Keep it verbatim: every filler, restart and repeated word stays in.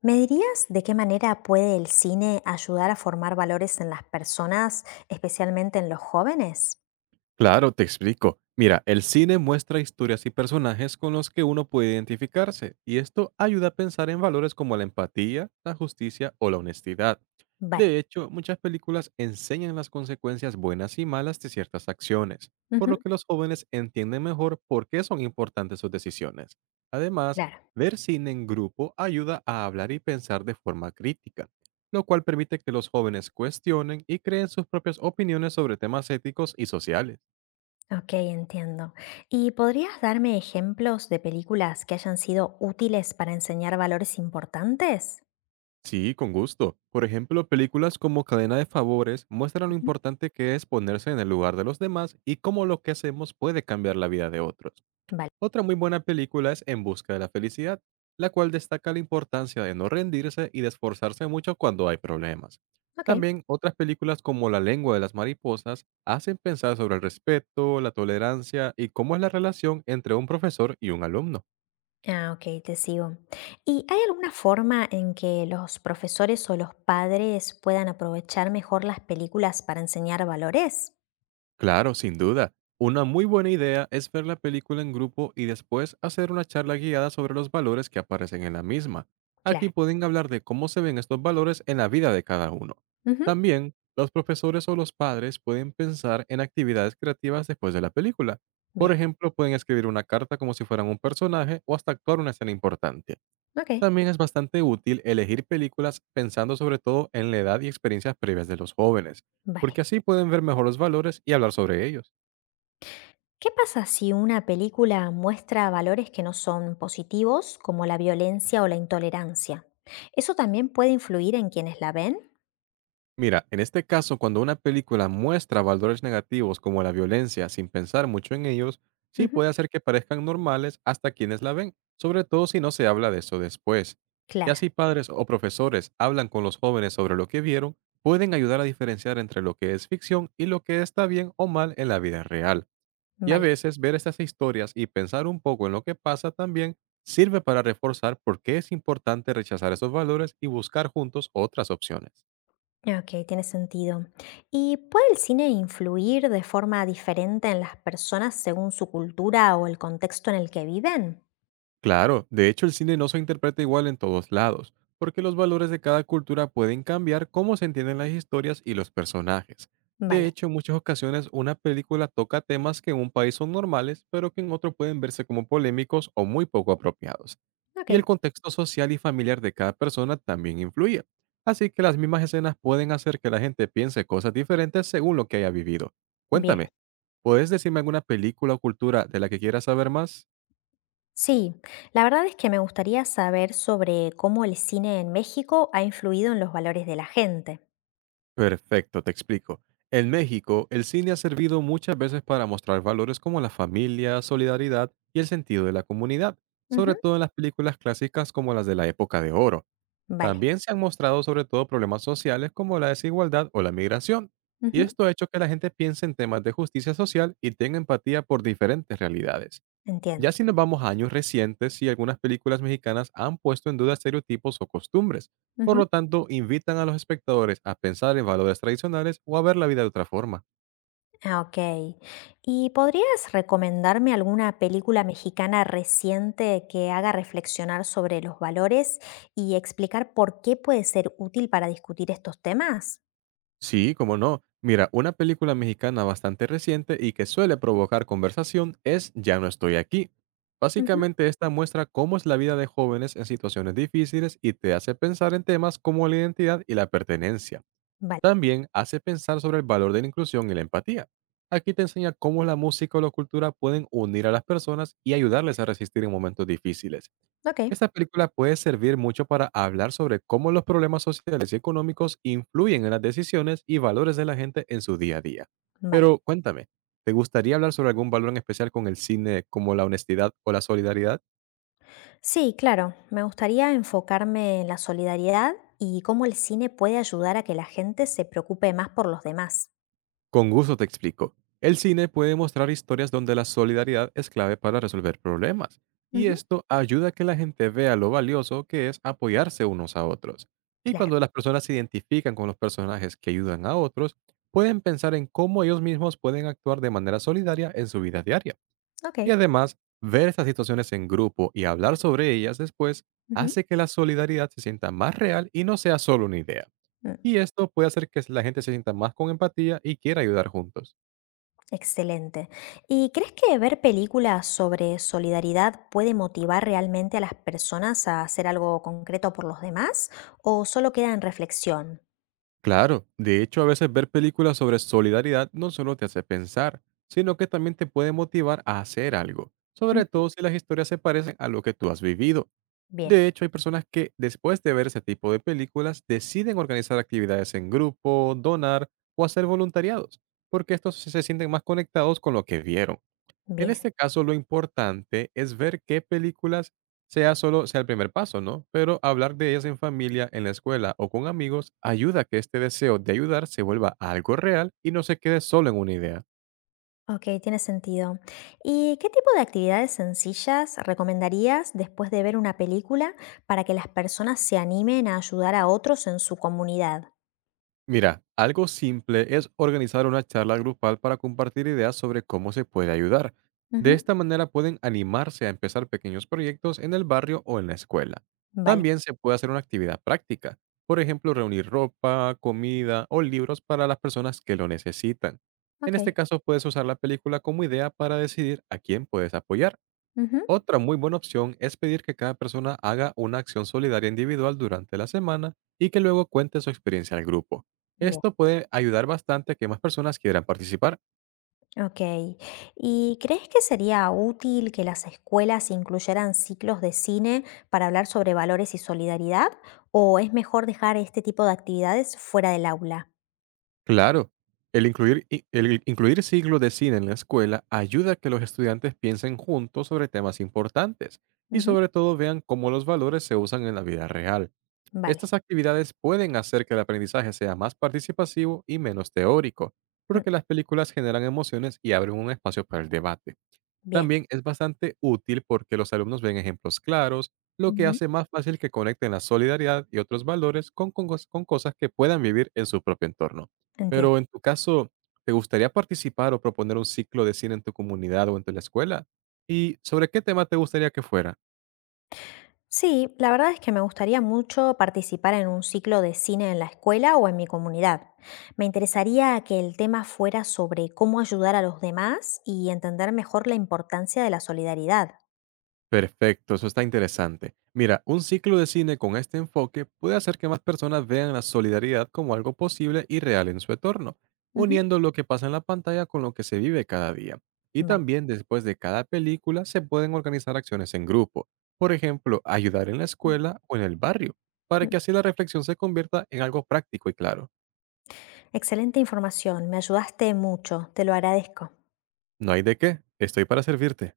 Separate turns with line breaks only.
¿Me dirías de qué manera puede el cine ayudar a formar valores en las personas, especialmente en los jóvenes?
Claro, te explico. Mira, el cine muestra historias y personajes con los que uno puede identificarse, y esto ayuda a pensar en valores como la empatía, la justicia o la honestidad.
Vale.
De hecho, muchas películas enseñan las consecuencias buenas y malas de ciertas acciones, por lo
Ujú.
que los jóvenes entienden mejor por qué son importantes sus decisiones. Además,
Claro.
ver cine en grupo ayuda a hablar y pensar de forma crítica, lo cual permite que los jóvenes cuestionen y creen sus propias opiniones sobre temas éticos y sociales.
Ok, entiendo. ¿Y podrías darme ejemplos de películas que hayan sido útiles para enseñar valores importantes?
Sí, con gusto. Por ejemplo, películas como Cadena de Favores muestran lo
Ujú.
importante que es ponerse en el lugar de los demás y cómo lo que hacemos puede cambiar la vida de otros.
Vale.
Otra muy buena película es En Busca de la Felicidad, la cual destaca la importancia de no rendirse y de esforzarse mucho cuando hay problemas.
Ok.
También otras películas como La lengua de las mariposas hacen pensar sobre el respeto, la tolerancia y cómo es la relación entre un profesor y un alumno.
Ah, ok, te sigo. ¿Y hay alguna forma en que los profesores o los padres puedan aprovechar mejor las películas para enseñar valores?
Claro, sin duda. Una muy buena idea es ver la película en grupo y después hacer una charla guiada sobre los valores que aparecen en la misma. Aquí
Claro.
pueden hablar de cómo se ven estos valores en la vida de cada uno.
Ujú.
También, los profesores o los padres pueden pensar en actividades creativas después de la película. Por
Bien.
ejemplo, pueden escribir una carta como si fueran un personaje o hasta actuar una escena importante.
Ok.
También es bastante útil elegir películas pensando sobre todo en la edad y experiencias previas de los jóvenes, porque
Vale.
así pueden ver mejor los valores y hablar sobre ellos.
¿Qué pasa si una película muestra valores que no son positivos, como la violencia o la intolerancia? ¿Eso también puede influir en quienes la ven?
Mira, en este caso, cuando una película muestra valores negativos como la violencia sin pensar mucho en ellos, sí
Ujú.
puede hacer que parezcan normales hasta quienes la ven, sobre todo si no se habla de eso después. Y
Claro.
así padres o profesores hablan con los jóvenes sobre lo que vieron, pueden ayudar a diferenciar entre lo que es ficción y lo que está bien o mal en la vida real. Y a
Vale.
veces ver estas historias y pensar un poco en lo que pasa también sirve para reforzar por qué es importante rechazar esos valores y buscar juntos otras opciones.
Ok, tiene sentido. ¿Y puede el cine influir de forma diferente en las personas según su cultura o el contexto en el que viven?
Claro, de hecho el cine no se interpreta igual en todos lados, porque los valores de cada cultura pueden cambiar cómo se entienden las historias y los personajes. De
Vale.
hecho, en muchas ocasiones una película toca temas que en un país son normales, pero que en otro pueden verse como polémicos o muy poco apropiados.
Ok.
Y el contexto social y familiar de cada persona también influye. Así que las mismas escenas pueden hacer que la gente piense cosas diferentes según lo que haya vivido.
Bien.
Cuéntame, ¿puedes decirme alguna película o cultura de la que quieras saber más?
Sí, la verdad es que me gustaría saber sobre cómo el cine en México ha influido en los valores de la gente.
Perfecto, te explico. En México, el cine ha servido muchas veces para mostrar valores como la familia, solidaridad y el sentido de la comunidad,
Ujú.
sobre todo en las películas clásicas como las de la época de oro.
Vale.
También se han mostrado sobre todo problemas sociales como la desigualdad o la migración, y
Ujú.
esto ha hecho que la gente piense en temas de justicia social y tenga empatía por diferentes realidades.
Entiendo.
Ya si nos vamos a años recientes, sí, algunas películas mexicanas han puesto en duda estereotipos o costumbres. Por lo
Ujú.
tanto, invitan a los espectadores a pensar en valores tradicionales o a ver la vida de otra forma.
Ah, ok. ¿Y podrías recomendarme alguna película mexicana reciente que haga reflexionar sobre los valores y explicar por qué puede ser útil para discutir estos temas?
Sí, como no. Mira, una película mexicana bastante reciente y que suele provocar conversación es Ya no estoy aquí.
Ujú.
Básicamente esta muestra cómo es la vida de jóvenes en situaciones difíciles y te hace pensar en temas como la identidad y la pertenencia.
Vale.
También hace pensar sobre el valor de la inclusión y la empatía. Aquí te enseña cómo la música o la cultura pueden unir a las personas y ayudarles a resistir en momentos difíciles.
Ok.
Esta película puede servir mucho para hablar sobre cómo los problemas sociales y económicos influyen en las decisiones y valores de la gente en su día a día.
Vale.
Pero cuéntame, ¿te gustaría hablar sobre algún valor en especial con el cine como la honestidad o la solidaridad?
Sí, claro, me gustaría enfocarme en la solidaridad y cómo el cine puede ayudar a que la gente se preocupe más por los demás.
Con gusto te explico. El cine puede mostrar historias donde la solidaridad es clave para resolver problemas, y
Ujú.
esto ayuda a que la gente vea lo valioso que es apoyarse unos a otros. Y
Claro.
cuando las personas se identifican con los personajes que ayudan a otros, pueden pensar en cómo ellos mismos pueden actuar de manera solidaria en su vida diaria.
Ok.
Y además, ver estas situaciones en grupo y hablar sobre ellas después
Ujú.
hace que la solidaridad se sienta más real y no sea solo una idea.
Mm.
Y esto puede hacer que la gente se sienta más con empatía y quiera ayudar juntos.
Excelente. ¿Y crees que ver películas sobre solidaridad puede motivar realmente a las personas a hacer algo concreto por los demás o solo queda en reflexión?
Claro, de hecho, a veces ver películas sobre solidaridad no solo te hace pensar, sino que también te puede motivar a hacer algo, sobre
Ujú.
todo si las historias se parecen a lo que tú has vivido.
Bien,
De hecho, hay personas que, después de ver ese tipo de películas, deciden organizar actividades en grupo, donar o hacer voluntariados, porque estos se se sienten más conectados con lo que vieron. En
bien.
este caso, lo importante es ver qué películas sea solo sea el primer paso, ¿no? Pero hablar de ellas en familia, en la escuela o con amigos ayuda a que este deseo de ayudar se vuelva algo real y no se quede solo en una idea.
Ok, tiene sentido. ¿Y qué tipo de actividades sencillas recomendarías después de ver una película para que las personas se animen a ayudar a otros en su comunidad?
Mira, algo simple es organizar una charla grupal para compartir ideas sobre cómo se puede ayudar. De
Ujú.
esta manera pueden animarse a empezar pequeños proyectos en el barrio o en la escuela.
Vale.
También se puede hacer una actividad práctica, por ejemplo, reunir ropa, comida o libros para las personas que lo necesitan. En
Ok.
este caso, puedes usar la película como idea para decidir a quién puedes apoyar.
Ujú.
Otra muy buena opción es pedir que cada persona haga una acción solidaria individual durante la semana y que luego cuente su experiencia al grupo.
Bien.
Esto puede ayudar bastante a que más personas quieran participar.
Ok. ¿Y crees que sería útil que las escuelas incluyeran ciclos de cine para hablar sobre valores y solidaridad? ¿O es mejor dejar este tipo de actividades fuera del aula?
Claro, el incluir, i- el incluir siglos de cine en la escuela ayuda a que los estudiantes piensen juntos sobre temas importantes y
Ujú.
sobre todo vean cómo los valores se usan en la vida real.
Vale.
Estas actividades pueden hacer que el aprendizaje sea más participativo y menos teórico,
Mm.
porque las películas generan emociones y abren un espacio para el debate.
Bien.
También es bastante útil porque los alumnos ven ejemplos claros, lo que
Ujú.
hace más fácil que conecten la solidaridad y otros valores con, con cos- con cosas que puedan vivir en su propio entorno.
Entiendo.
Pero en tu caso, ¿te gustaría participar o proponer un ciclo de cine en tu comunidad o en tu la escuela? ¿Y sobre qué tema te gustaría que fuera?
Sí, la verdad es que me gustaría mucho participar en un ciclo de cine en la escuela o en mi comunidad. Me interesaría que el tema fuera sobre cómo ayudar a los demás y entender mejor la importancia de la solidaridad.
Perfecto, eso está interesante. Mira, un ciclo de cine con este enfoque puede hacer que más personas vean la solidaridad como algo posible y real en su entorno,
Ujú.
uniendo lo que pasa en la pantalla con lo que se vive cada día. Y
Vale.
también después de cada película se pueden organizar acciones en grupo, por ejemplo, ayudar en la escuela o en el barrio, para
Ujú.
que así la reflexión se convierta en algo práctico y claro.
Excelente información, me ayudaste mucho, te lo agradezco.
No hay de qué, estoy para servirte.